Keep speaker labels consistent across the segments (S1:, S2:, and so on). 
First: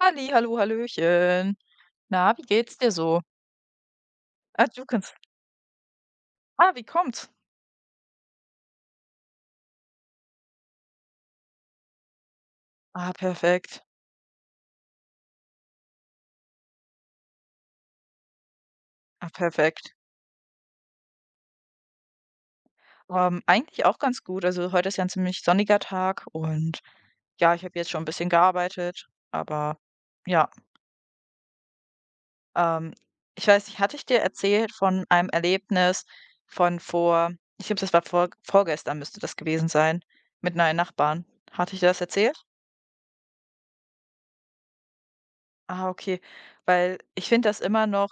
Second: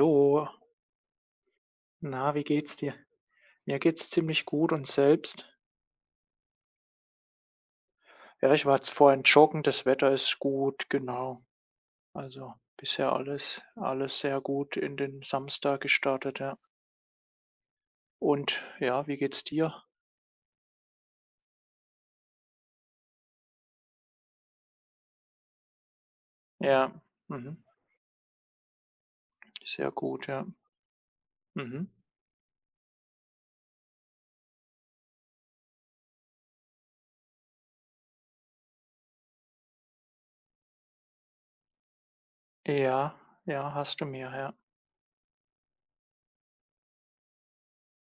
S1: Halli, hallo, hallöchen.
S2: na,
S1: Na, wie
S2: wie
S1: geht's
S2: geht's
S1: dir
S2: dir?
S1: so?
S2: Mir geht's ziemlich
S1: Ah,
S2: gut
S1: du
S2: und
S1: kannst.
S2: selbst?
S1: Ah, wie kommt's?
S2: Ja, ich war jetzt vorhin joggen, das Wetter ist gut, genau. Also bisher
S1: Ah,
S2: alles,
S1: perfekt.
S2: alles sehr gut in den Samstag gestartet, ja. Und ja, wie
S1: Ah,
S2: geht's dir?
S1: perfekt. Eigentlich auch ganz gut. Also heute ist ja ein ziemlich sonniger Tag und
S2: Ja,
S1: ja,
S2: mhm,
S1: ich habe jetzt schon ein bisschen gearbeitet, aber
S2: sehr gut, ja.
S1: ja,
S2: Mhm.
S1: ähm, ich weiß nicht, hatte ich dir erzählt von einem Erlebnis von ich glaube, das war vorgestern müsste das gewesen sein, mit neuen Nachbarn. Hatte ich dir das erzählt?
S2: Ja, ja, hast du mir, ja.
S1: Ah, okay. Weil ich finde das immer noch.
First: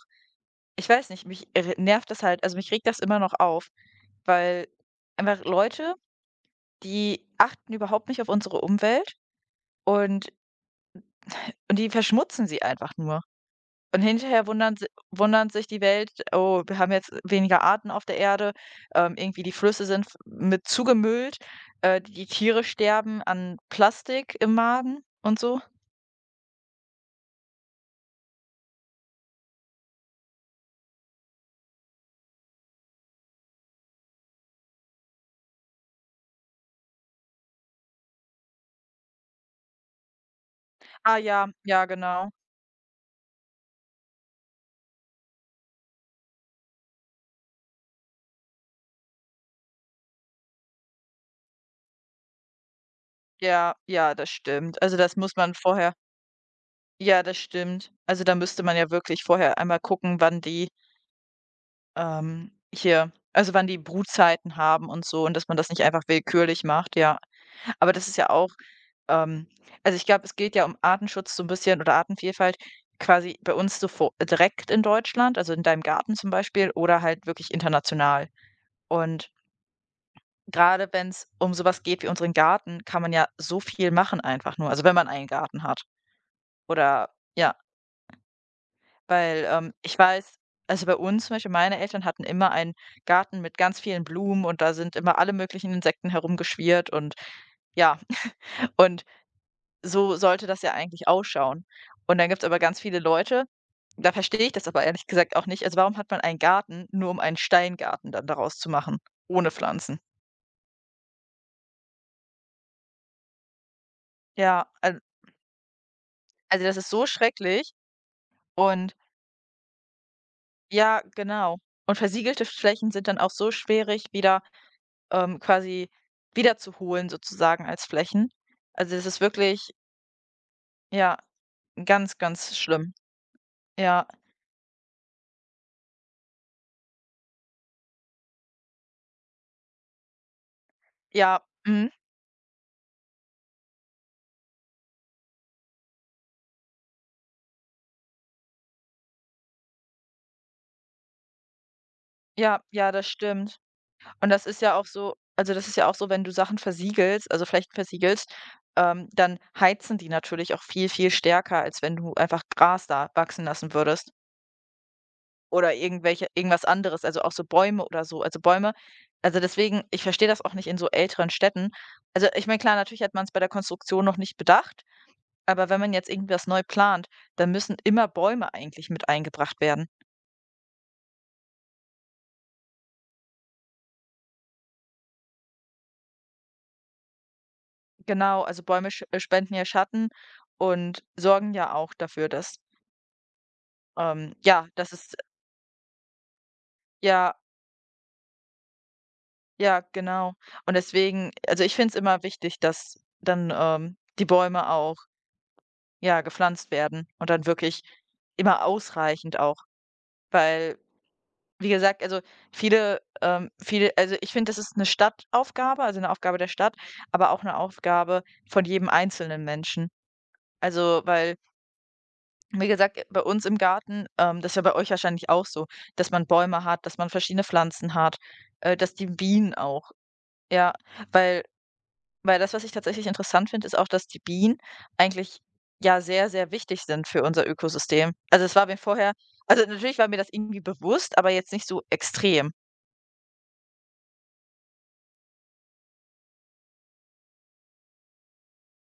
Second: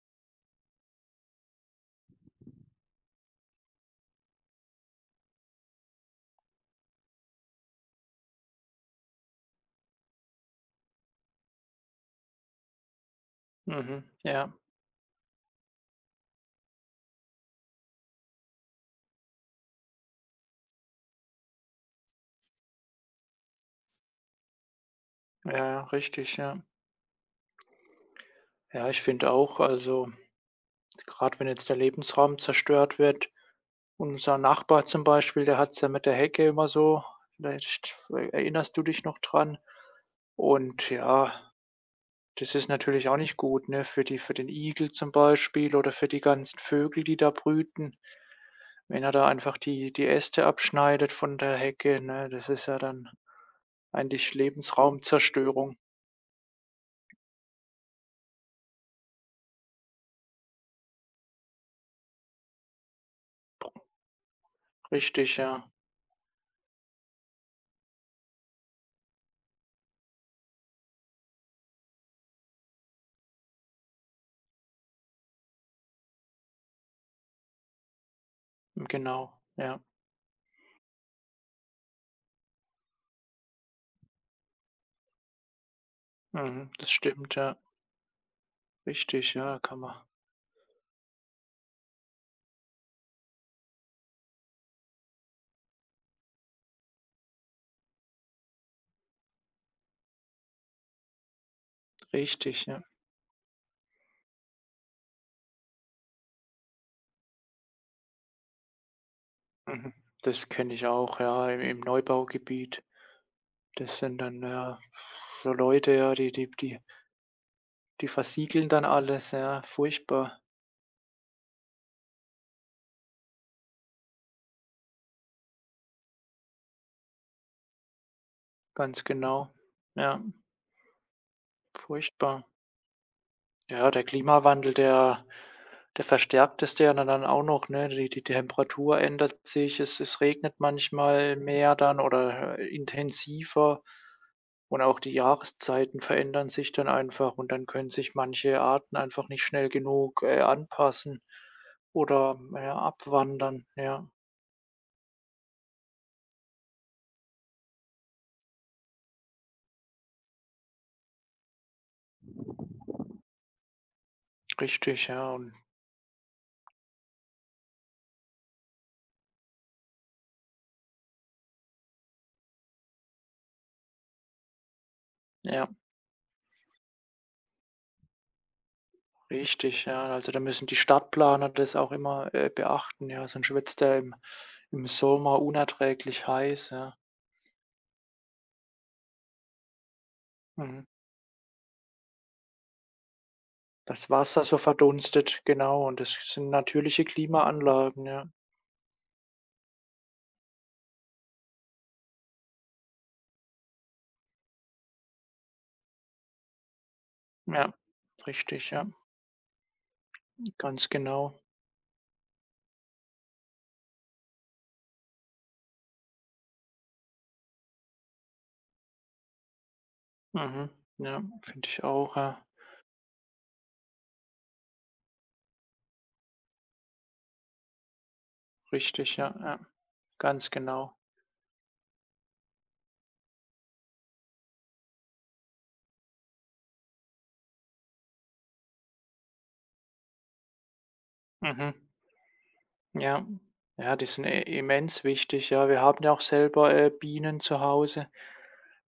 S1: Ich weiß nicht, mich irri nervt das halt, also mich regt das immer noch auf, weil einfach Leute, die achten überhaupt nicht auf unsere Umwelt, und und die verschmutzen sie einfach nur. Und
S2: Mhm,
S1: hinterher
S2: ja,
S1: wundern sich die Welt: „Oh, wir haben jetzt weniger Arten auf der Erde, irgendwie die Flüsse sind v mit zugemüllt, die Tiere sterben an Plastik im Magen und
S2: ja,
S1: so.“
S2: ja, richtig, ja. Ja, ich finde auch, also gerade wenn jetzt der Lebensraum zerstört wird. Unser Nachbar zum Beispiel, der hat's ja mit der Hecke immer so. Vielleicht erinnerst du dich noch dran. Und
S1: Ah
S2: ja,
S1: ja, ja genau.
S2: das ist natürlich auch nicht gut, ne, für den Igel zum Beispiel oder für die ganzen Vögel, die da brüten. Wenn er da einfach die Äste abschneidet von der Hecke, ne, das ist ja dann
S1: Ja, ja, das
S2: eigentlich
S1: stimmt. Also, das muss man
S2: Lebensraumzerstörung.
S1: vorher. Ja, das stimmt. Also, da müsste man ja wirklich vorher einmal gucken, wann die, wann die Brutzeiten haben und so, und
S2: Richtig,
S1: dass man das
S2: ja.
S1: nicht einfach willkürlich macht, ja. Aber das ist ja auch ähm, also, ich glaube, es geht ja um Artenschutz so ein bisschen oder Artenvielfalt quasi bei uns so vor direkt in Deutschland, also in deinem Garten zum Beispiel oder halt wirklich international. Und
S2: Genau, ja.
S1: gerade wenn es um sowas geht wie unseren Garten, kann man ja so viel machen einfach nur, also wenn man einen Garten hat
S2: Mhm, das
S1: oder
S2: stimmt,
S1: ja.
S2: ja. Richtig,
S1: Weil,
S2: ja, kann man,
S1: ich weiß, also bei uns zum Beispiel, meine Eltern hatten immer einen Garten mit ganz vielen Blumen und da sind immer alle möglichen Insekten herumgeschwirrt und ja, und so sollte das ja eigentlich ausschauen. Und dann gibt's aber
S2: richtig,
S1: ganz
S2: ja.
S1: viele Leute, da verstehe ich das aber ehrlich gesagt auch nicht. Also, warum hat man einen Garten, nur um einen Steingarten dann daraus zu machen, ohne
S2: Mhm.
S1: Pflanzen?
S2: Das kenne ich auch, ja, im Neubaugebiet. Das sind dann,
S1: Ja,
S2: ja,
S1: al
S2: so Leute, ja, die die
S1: Also, das
S2: die
S1: ist so schrecklich,
S2: die versiegeln dann
S1: und
S2: alles, ja, furchtbar,
S1: ja, genau. Und versiegelte Flächen sind dann auch so schwierig wieder quasi wiederzuholen sozusagen als Flächen. Also,
S2: ganz
S1: es ist
S2: genau.
S1: wirklich,
S2: Ja,
S1: ja, ganz,
S2: furchtbar.
S1: ganz schlimm.
S2: Ja, der
S1: Ja,
S2: Klimawandel, der verstärkt es ja dann auch noch, ne? Die Temperatur ändert sich, es regnet manchmal
S1: ja,
S2: mehr
S1: mhm,
S2: dann oder intensiver, und auch die Jahreszeiten verändern sich dann einfach, und dann können sich manche Arten einfach nicht schnell genug anpassen oder,
S1: ja,
S2: ja,
S1: ja, das stimmt.
S2: abwandern, ja.
S1: Und das ist ja auch so, also das ist ja auch so, wenn du Sachen versiegelst, also Flächen versiegelst, dann heizen die natürlich auch viel, viel stärker, als wenn du einfach Gras da wachsen lassen würdest
S2: Richtig, ja, und
S1: oder irgendwelche irgendwas anderes, also auch so Bäume oder so. Also, Bäume, also, deswegen, ich verstehe das auch nicht in so älteren Städten. Also, ich meine, klar, natürlich hat man es bei der Konstruktion noch nicht bedacht.
S2: ja,
S1: Aber wenn man jetzt irgendwas neu plant, dann müssen immer Bäume eigentlich mit eingebracht
S2: richtig,
S1: werden.
S2: ja. Also, da müssen die Stadtplaner das auch immer beachten, ja, sonst wird's da im Sommer unerträglich heiß, ja.
S1: Genau, also Bäume sch spenden ja Schatten
S2: Mhm.
S1: und sorgen ja auch dafür, dass
S2: Das Wasser so
S1: ja, das ist
S2: verdunstet, genau, und das sind natürliche
S1: ja,
S2: Klimaanlagen, ja.
S1: ja, genau. Und deswegen, also, ich finde es immer wichtig, dass dann, die Bäume auch, ja, gepflanzt werden und dann
S2: Ja,
S1: wirklich immer
S2: richtig, ja,
S1: ausreichend auch, weil,
S2: ganz genau.
S1: wie gesagt, also viele also, ich finde, das ist eine Stadtaufgabe, also eine Aufgabe der Stadt, aber auch eine Aufgabe von jedem einzelnen Menschen.
S2: Mhm.
S1: Also,
S2: Ja,
S1: weil,
S2: finde ich auch, ja.
S1: wie gesagt, bei uns im Garten, ähm, das ist ja bei euch wahrscheinlich auch so, dass man Bäume hat, dass man verschiedene Pflanzen hat, dass die
S2: Richtig, ja,
S1: Bienen
S2: ja.
S1: auch
S2: Ganz
S1: ja,
S2: genau.
S1: weil weil das, was ich tatsächlich interessant finde, ist auch, dass die Bienen eigentlich ja sehr, sehr wichtig sind für unser Ökosystem. Also, es war mir vorher, also natürlich war mir das irgendwie bewusst, aber jetzt nicht
S2: Mhm.
S1: so extrem.
S2: Ja. Ja, die sind i immens wichtig, ja. Wir haben ja auch selber Bienen zu Hause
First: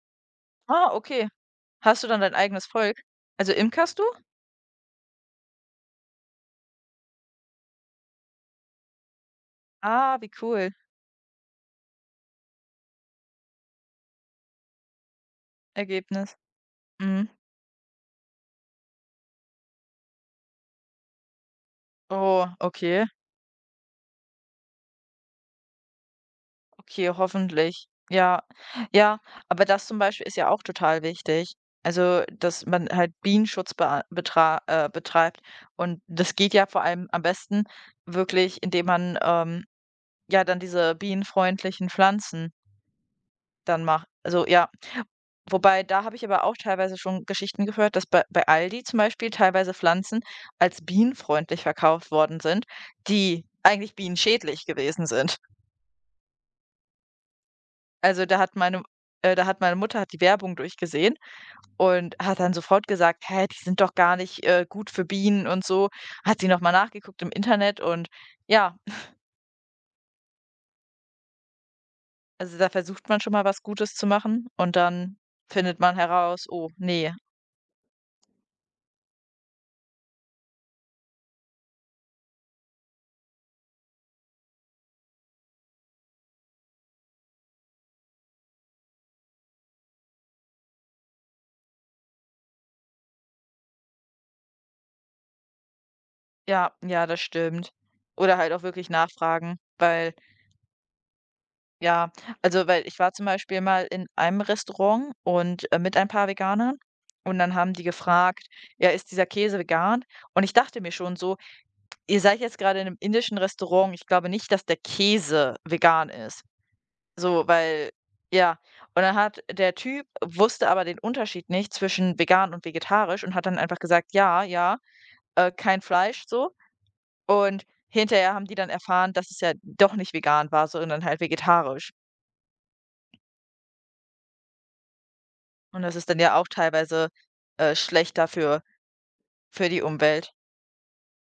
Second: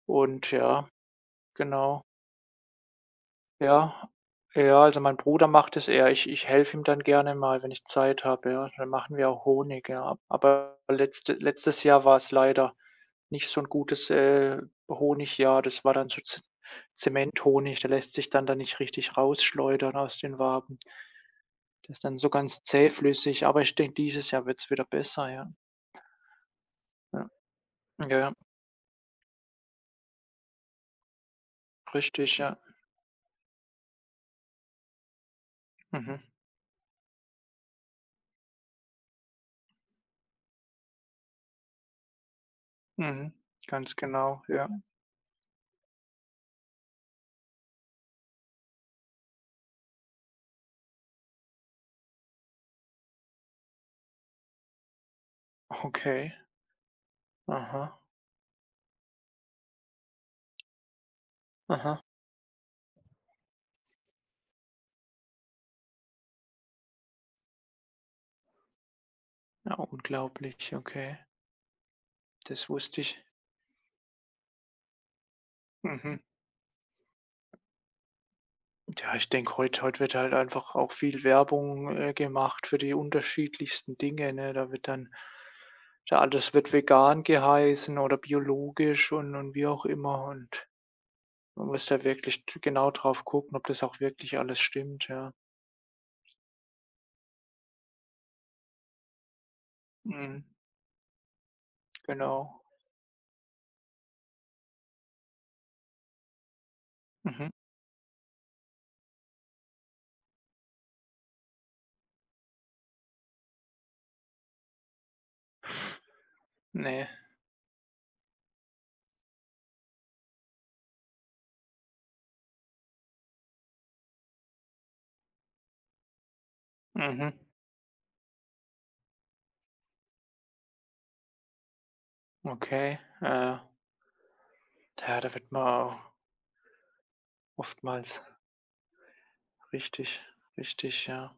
S2: und ja.
S1: Ah, okay.
S2: Genau.
S1: Hast du dann dein eigenes Volk? Also imkerst du?
S2: Ja. Ja, also mein Bruder macht es eher. Ich helfe ihm dann gerne mal, wenn ich Zeit habe, ja. Dann machen wir auch Honig, ja.
S1: Ah, wie cool.
S2: Aber letztes Jahr war es leider nicht so ein gutes Honigjahr. Das war dann so
S1: Ergebnis.
S2: Z
S1: Mhm.
S2: Zementhonig, der lässt sich dann da nicht richtig rausschleudern aus den Waben. Der ist dann so
S1: Oh,
S2: ganz
S1: okay.
S2: zähflüssig, aber ich denke, dieses Jahr wird es wieder besser, ja.
S1: Okay,
S2: Ja,
S1: hoffentlich.
S2: ja, ja,
S1: Ja. Ja, aber das zum Beispiel ist ja auch total wichtig. Also,
S2: richtig, ja.
S1: dass man halt Bienenschutz bea betra betreibt. Und
S2: Mhm,
S1: das geht ja vor allem am besten wirklich, indem man, ja, dann diese bienenfreundlichen Pflanzen
S2: mhm,
S1: dann
S2: ganz
S1: macht.
S2: genau,
S1: Also, ja.
S2: ja.
S1: Wobei, da habe ich aber auch teilweise schon Geschichten gehört, dass bei Aldi zum Beispiel teilweise Pflanzen als bienenfreundlich verkauft worden sind, die eigentlich bienenschädlich gewesen sind.
S2: Okay. Aha,
S1: Also, da hat meine Mutter hat die Werbung durchgesehen
S2: aha.
S1: und hat dann sofort gesagt: „Hä, die sind doch gar nicht, gut für Bienen und so.“ Hat sie noch mal nachgeguckt im Internet und ja,
S2: Ja, unglaublich, okay.
S1: also, da
S2: Das wusste
S1: versucht
S2: ich.
S1: man schon mal was Gutes zu machen und dann findet man
S2: Mhm.
S1: heraus: „Oh, nee.
S2: Ja, ich denke, heute wird halt einfach auch viel Werbung gemacht für die unterschiedlichsten Dinge, ne? Da wird dann, ja, alles wird vegan geheißen oder biologisch und wie auch immer, und man muss da wirklich d genau drauf gucken, ob das auch wirklich alles stimmt, ja.
S1: Ja, ja, das stimmt. Oder halt auch wirklich nachfragen, weil
S2: Mhm,
S1: ja,
S2: genau.
S1: also, weil ich war zum Beispiel mal in einem Restaurant und, mit ein paar Veganern und
S2: Mhm.
S1: dann haben die gefragt: „Ja, ist dieser Käse vegan?“ Und ich dachte mir schon so: „Ihr seid jetzt gerade in einem indischen Restaurant, ich glaube nicht, dass der Käse vegan ist.“
S2: Ne.
S1: So, weil ja. Und dann hat der Typ wusste aber den Unterschied nicht zwischen vegan und vegetarisch und hat dann einfach gesagt: „Ja, ja, kein Fleisch“, so.
S2: Mhm.
S1: Und hinterher haben die dann erfahren, dass es ja doch nicht vegan war, sondern halt vegetarisch.
S2: Okay. Ja, da wird
S1: Und das
S2: man
S1: ist dann ja auch teilweise,
S2: oftmals
S1: schlechter für die
S2: richtig,
S1: Umwelt.
S2: richtig, ja.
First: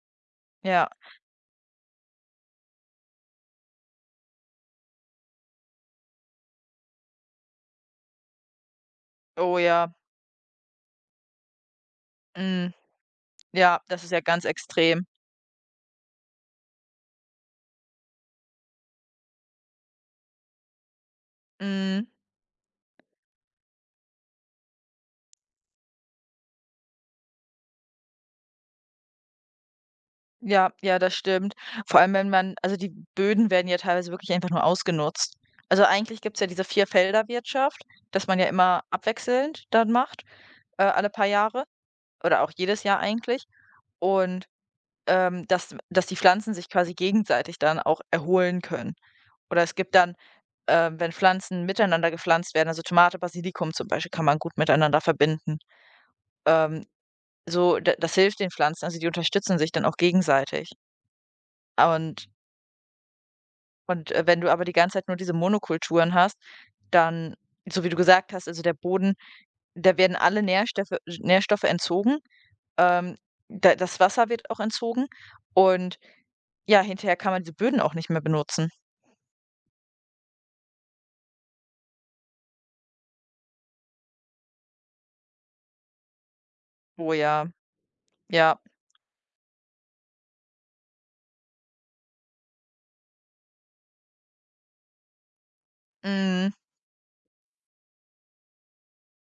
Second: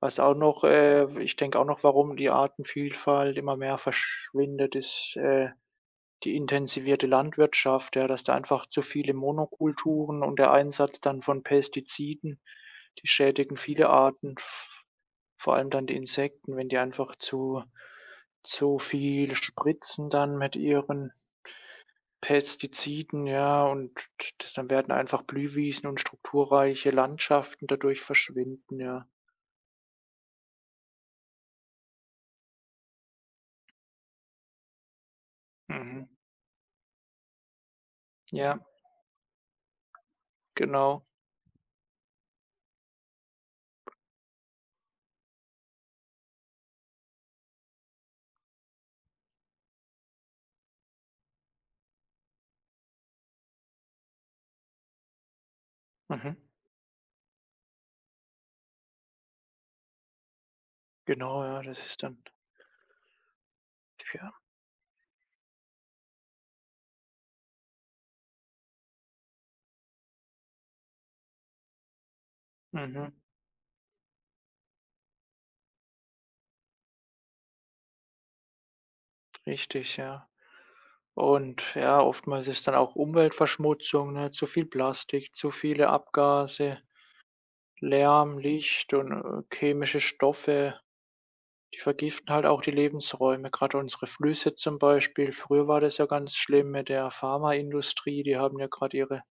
S2: Was auch noch
S1: Ja,
S2: Ich denke auch noch, warum die Artenvielfalt immer mehr verschwindet, ist die intensivierte Landwirtschaft, ja, dass da einfach zu viele
S1: oh ja,
S2: Monokulturen und der Einsatz dann von Pestiziden,
S1: mhm,
S2: die schädigen
S1: ja,
S2: viele
S1: das ist ja
S2: Arten,
S1: ganz
S2: v
S1: extrem.
S2: vor allem dann die Insekten, wenn die einfach zu viel spritzen dann mit ihren
S1: Mhm,
S2: Pestiziden, ja, und das dann werden einfach Blühwiesen und strukturreiche Landschaften dadurch verschwinden, ja.
S1: ja, ja, das stimmt. Vor allem, wenn man, also, die Böden werden ja teilweise wirklich einfach nur ausgenutzt. Also,
S2: Mhm.
S1: eigentlich gibt's ja diese Vierfelderwirtschaft, dass man ja
S2: Ja,
S1: immer abwechselnd dann macht,
S2: genau.
S1: alle paar Jahre oder auch jedes Jahr eigentlich und, dass die Pflanzen sich quasi gegenseitig dann auch erholen können. Oder es gibt dann wenn Pflanzen miteinander gepflanzt werden, also Tomate, Basilikum zum Beispiel, kann man gut miteinander verbinden.
S2: Mhm.
S1: Ähm, so, da das hilft den Pflanzen, also die unterstützen sich dann auch gegenseitig.
S2: Genau, ja, das ist dann,
S1: Und
S2: ja,
S1: wenn du aber die ganze Zeit nur diese Monokulturen hast, dann, so wie du gesagt hast, also der Boden, da werden alle Nährstoffe entzogen.
S2: mhm,
S1: Ähm, da das Wasser wird auch entzogen und ja, hinterher kann man diese Böden auch nicht mehr benutzen.
S2: richtig, ja. Und ja, oftmals ist dann auch Umweltverschmutzung, ne? Zu viel Plastik, zu viele Abgase,
S1: Oh ja,
S2: Lärm,
S1: ja.
S2: Licht und chemische Stoffe, die vergiften halt auch die Lebensräume, gerade unsere Flüsse zum Beispiel. Früher war das ja ganz
S1: Mhm.
S2: schlimm mit der Pharmaindustrie, die haben ja gerade ihre,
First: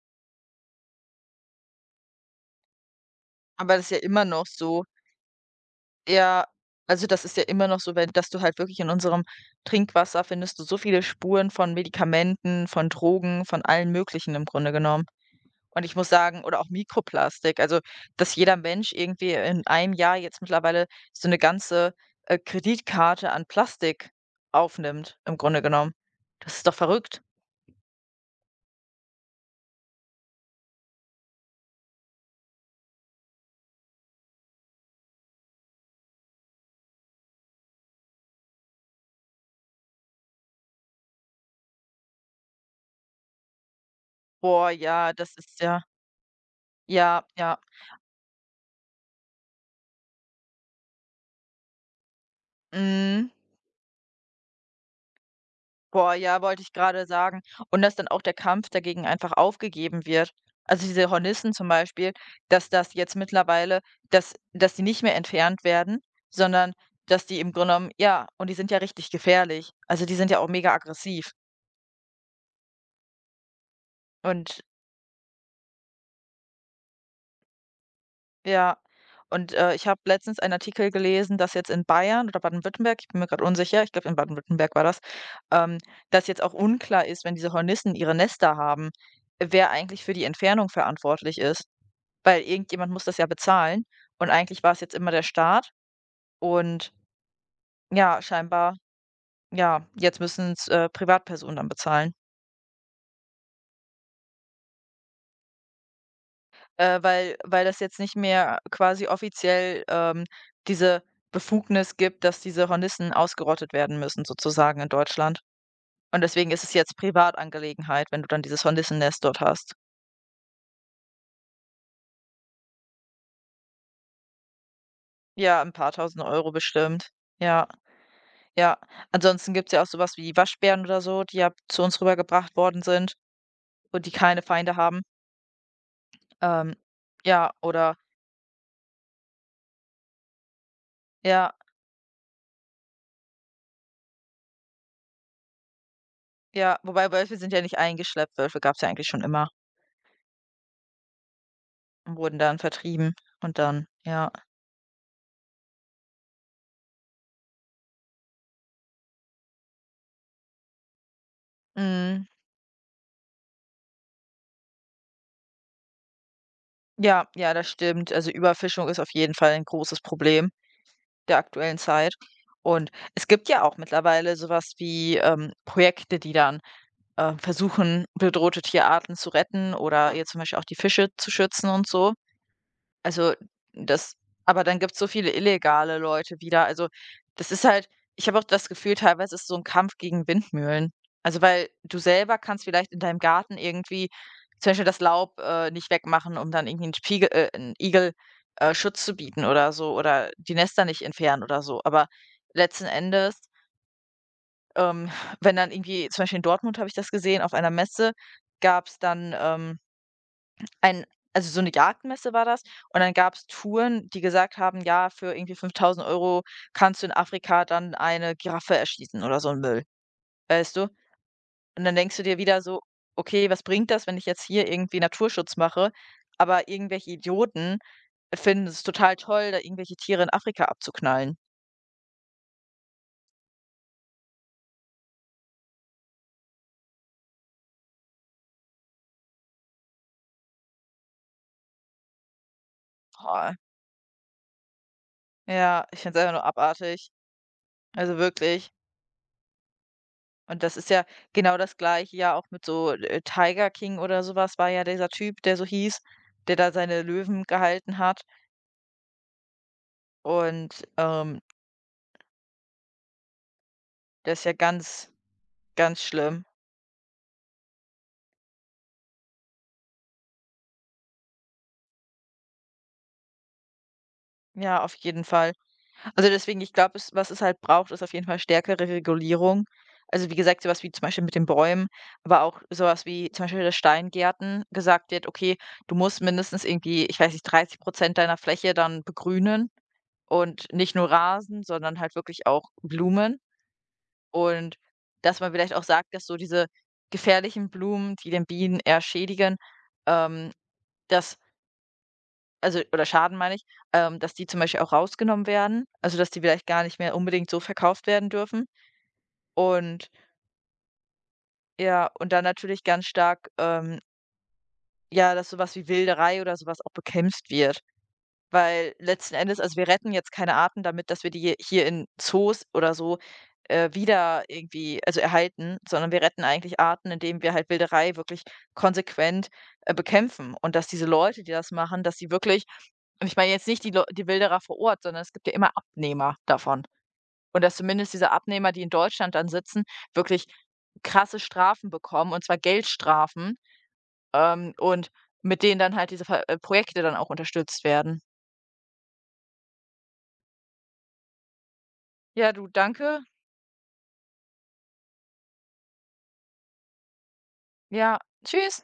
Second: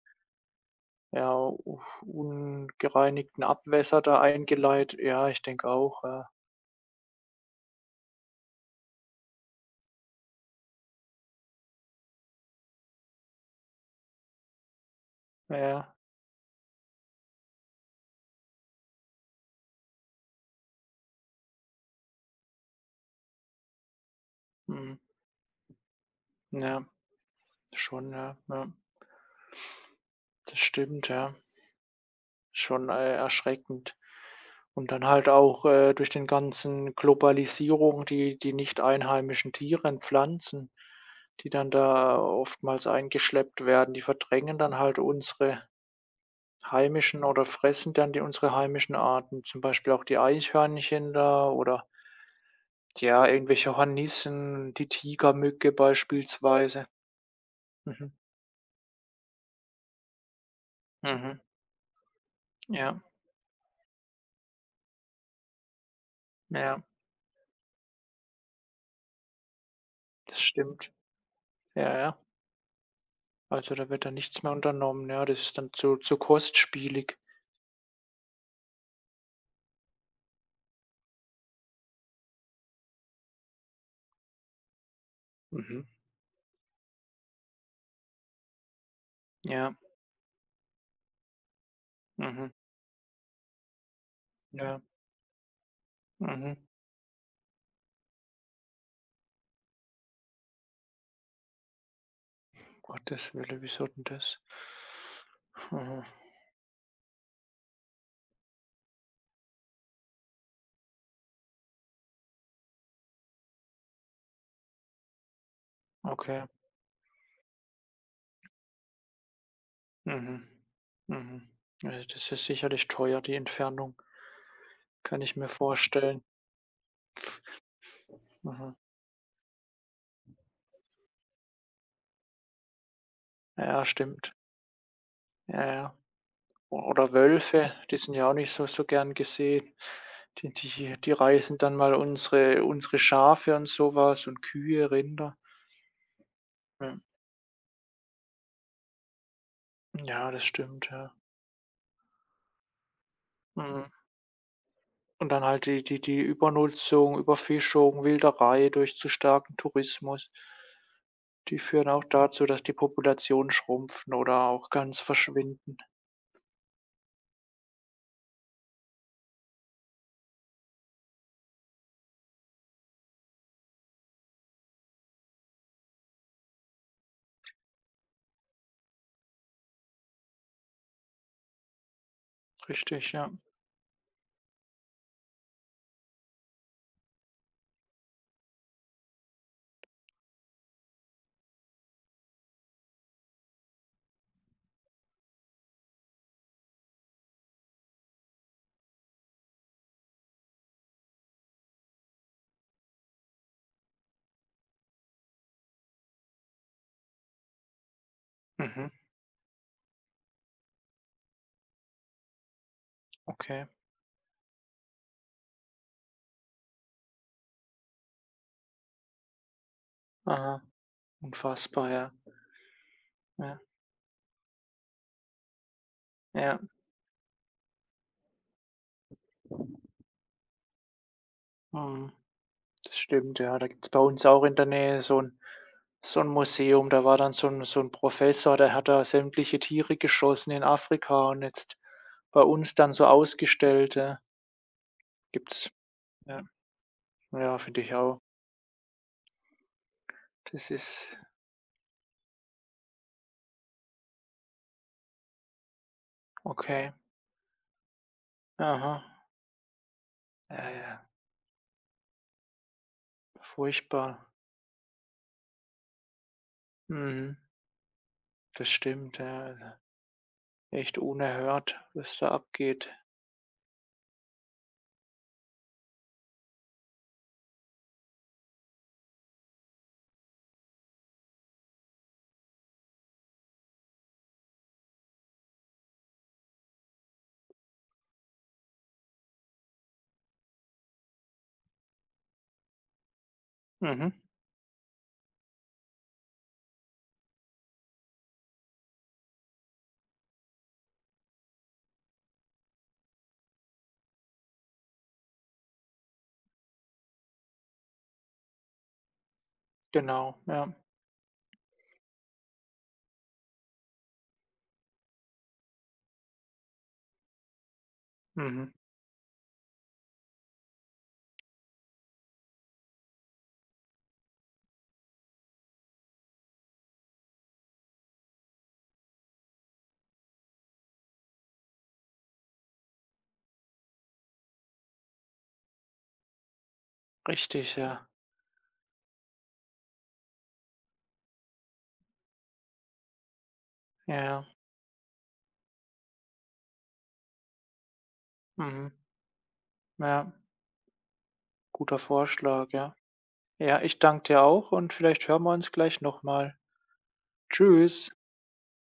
S2: ja, ungereinigten
S1: Aber das ist
S2: Abwässer
S1: ja
S2: da
S1: immer noch so.
S2: eingeleitet. Ja, ich denke auch, ja.
S1: Ja, also das ist ja immer noch so, wenn, dass du halt wirklich in unserem Trinkwasser findest du so viele Spuren von Medikamenten, von Drogen, von allen möglichen im Grunde genommen.
S2: Ja,
S1: Und
S2: ja.
S1: ich muss sagen, oder auch Mikroplastik, also dass jeder Mensch irgendwie in einem Jahr jetzt mittlerweile so eine ganze, Kreditkarte an Plastik
S2: Mhm.
S1: aufnimmt, im Grunde genommen. Das ist doch
S2: Ja,
S1: verrückt.
S2: schon, ja, ja. Das stimmt, ja. Schon erschreckend. Und dann halt auch durch den ganzen Globalisierung, die nicht einheimischen Tiere und Pflanzen, die dann da oftmals eingeschleppt werden, die verdrängen
S1: Boah,
S2: dann halt
S1: ja, das ist
S2: unsere
S1: ja
S2: heimischen
S1: ja,
S2: oder
S1: ja,
S2: fressen dann die unsere heimischen Arten, zum Beispiel auch die Eichhörnchen da oder, ja,
S1: mhm.
S2: irgendwelche Hornissen, die Tigermücke
S1: Boah, ja, wollte ich
S2: beispielsweise.
S1: gerade sagen. Und dass dann
S2: Mhm.
S1: auch der Kampf dagegen einfach aufgegeben wird. Also, diese
S2: Mhm.
S1: Hornissen zum Beispiel, dass das
S2: Ja,
S1: jetzt mittlerweile dass die nicht mehr entfernt werden, sondern
S2: ja,
S1: dass die im Grunde genommen ja, und die sind ja richtig gefährlich. Also, die sind ja
S2: das
S1: auch mega
S2: stimmt.
S1: aggressiv.
S2: Ja, ja. Also, da wird dann nichts mehr
S1: Und
S2: unternommen, ja? Das ist dann zu kostspielig.
S1: ja, ich habe letztens einen Artikel gelesen, dass jetzt in Bayern oder Baden-Württemberg, ich bin mir gerade unsicher, ich glaube in Baden-Württemberg war das, ähm,
S2: Mhm.
S1: dass jetzt auch unklar ist, wenn diese Hornissen ihre Nester haben, wer
S2: Ja.
S1: eigentlich für die Entfernung verantwortlich ist. Weil
S2: Mhm.
S1: irgendjemand muss das ja bezahlen. Und eigentlich war es
S2: Ja.
S1: jetzt immer der Staat
S2: Mhm.
S1: und ja, scheinbar, ja, jetzt müssen's, Privatpersonen dann bezahlen,
S2: Um Gottes Willen, wieso denn das? Mhm.
S1: weil das jetzt nicht mehr quasi offiziell, diese Befugnis gibt, dass diese Hornissen ausgerottet werden müssen sozusagen in Deutschland. Und
S2: Okay.
S1: deswegen ist es jetzt Privatangelegenheit, wenn du dann dieses Hornissennest dort hast.
S2: Mhm. Mhm. Also, das ist sicherlich teuer, die Entfernung. Kann ich mir
S1: Ja, ein paar tausend
S2: vorstellen.
S1: Euro bestimmt. Ja,
S2: Mhm.
S1: ja. Ansonsten gibt's ja auch sowas wie Waschbären oder so, die ja zu uns rübergebracht worden sind
S2: Ja,
S1: und die
S2: stimmt.
S1: keine Feinde haben.
S2: Ja, ja.
S1: Ähm,
S2: O Oder
S1: ja,
S2: Wölfe,
S1: oder
S2: die sind ja auch nicht so so gern gesehen. Die
S1: ja,
S2: reißen dann mal unsere Schafe und sowas und Kühe, Rinder.
S1: ja,
S2: Ja.
S1: wobei Wölfe sind ja nicht eingeschleppt. Wölfe gab es ja eigentlich schon immer
S2: Ja, das stimmt, ja.
S1: und wurden dann vertrieben und dann
S2: Mhm.
S1: ja.
S2: Und dann halt die Übernutzung, Überfischung, Wilderei durch zu starken Tourismus, die führen auch
S1: Mhm.
S2: dazu, dass die Populationen schrumpfen oder auch ganz verschwinden.
S1: Ja, ja, das stimmt. Also, Überfischung ist auf jeden Fall ein großes Problem der aktuellen Zeit. Und es gibt ja auch mittlerweile sowas wie, Projekte, die dann, versuchen, bedrohte Tierarten zu retten oder jetzt zum Beispiel auch die Fische zu schützen und so.
S2: Richtig, ja.
S1: Also, das, aber dann gibt es so viele illegale Leute wieder. Also, das ist halt, ich habe auch das Gefühl, teilweise ist es so ein Kampf gegen Windmühlen. Also, weil du selber kannst vielleicht in deinem Garten irgendwie zum Beispiel das Laub, nicht wegmachen, um dann irgendwie 'n Igel, Schutz zu bieten oder so, oder die Nester nicht entfernen oder so. Aber letzten Endes, ähm, wenn dann irgendwie zum Beispiel in Dortmund habe ich das gesehen, auf einer Messe gab
S2: Mhm.
S1: es dann, ein also, so eine Jagdmesse war das, und dann gab's
S2: Okay.
S1: Touren, die gesagt haben: „Ja, für irgendwie 5.000 Euro kannst du in Afrika dann eine Giraffe erschießen“ oder so ein Müll,
S2: Aha.
S1: weißt du? Und
S2: Unfassbar,
S1: dann
S2: ja.
S1: denkst du dir wieder so: „Okay,
S2: Ja,
S1: was bringt das, wenn ich jetzt hier irgendwie Naturschutz mache?“
S2: ja.
S1: Aber irgendwelche Idioten finden es total toll, da irgendwelche Tiere in Afrika abzuknallen.
S2: Mhm. Das stimmt, ja. Da gibt's bei uns auch in der Nähe so ein Museum, da war dann so ein Professor, der hat da sämtliche Tiere geschossen in Afrika und jetzt bei uns dann so
S1: Oh,
S2: ausgestellt, ja. Gibt's,
S1: ja, ich finde es einfach
S2: ja.
S1: nur abartig.
S2: Ja, finde ich
S1: Also,
S2: auch.
S1: wirklich. Und
S2: Das
S1: das ist ja
S2: ist
S1: genau das Gleiche ja auch mit so, Tiger King oder sowas war ja dieser Typ, der so hieß, der da
S2: okay.
S1: seine Löwen gehalten hat.
S2: Aha. Ja,
S1: Und,
S2: ja, furchtbar.
S1: das ist ja ganz, ganz schlimm.
S2: Mhm. Das stimmt, ja. Also, echt unerhört, was da abgeht.
S1: Ja, auf jeden Fall. Also, deswegen, ich glaube, es was es halt braucht, ist auf jeden Fall stärkere Regulierung. Also, wie gesagt, sowas wie zum Beispiel mit den Bäumen, aber auch sowas wie zum Beispiel, dass Steingärten gesagt wird: „Okay, du musst mindestens irgendwie, ich weiß nicht, 30 deiner Fläche dann begrünen und nicht nur Rasen, sondern halt wirklich auch Blumen.“
S2: Mhm.
S1: Und dass man vielleicht auch sagt, dass so diese gefährlichen Blumen, die den Bienen eher schädigen, ähm, dass also oder Schaden meine ich, dass die zum Beispiel auch rausgenommen werden, also dass die vielleicht gar nicht mehr unbedingt so verkauft werden dürfen. Und
S2: Genau, ja.
S1: ja, und dann natürlich ganz stark, ja, dass so was wie Wilderei oder so was auch bekämpft wird.
S2: Mhm.
S1: Weil letzten Endes, also, wir retten jetzt keine Arten damit, dass wir die hier in Zoos oder so, wieder irgendwie, also erhalten, sondern wir retten eigentlich Arten, indem wir halt Wilderei wirklich konsequent, bekämpfen und dass diese Leute, die das machen, dass sie wirklich, und ich meine jetzt nicht die Leu die Wilderer vor Ort, sondern es gibt ja immer Abnehmer davon. Und
S2: Richtig,
S1: dass
S2: ja.
S1: zumindest diese Abnehmer, die in Deutschland dann sitzen, wirklich krasse Strafen bekommen, und zwar Geldstrafen,
S2: Ja, ja.
S1: und mit denen dann halt diese Ver Projekte dann auch unterstützt werden.
S2: Mhm. Ja, guter
S1: Ja, du,
S2: Vorschlag, ja.
S1: danke.
S2: Ja, ich danke dir auch, und vielleicht hören wir uns gleich nochmal. Tschüss.
S1: Ja, tschüss.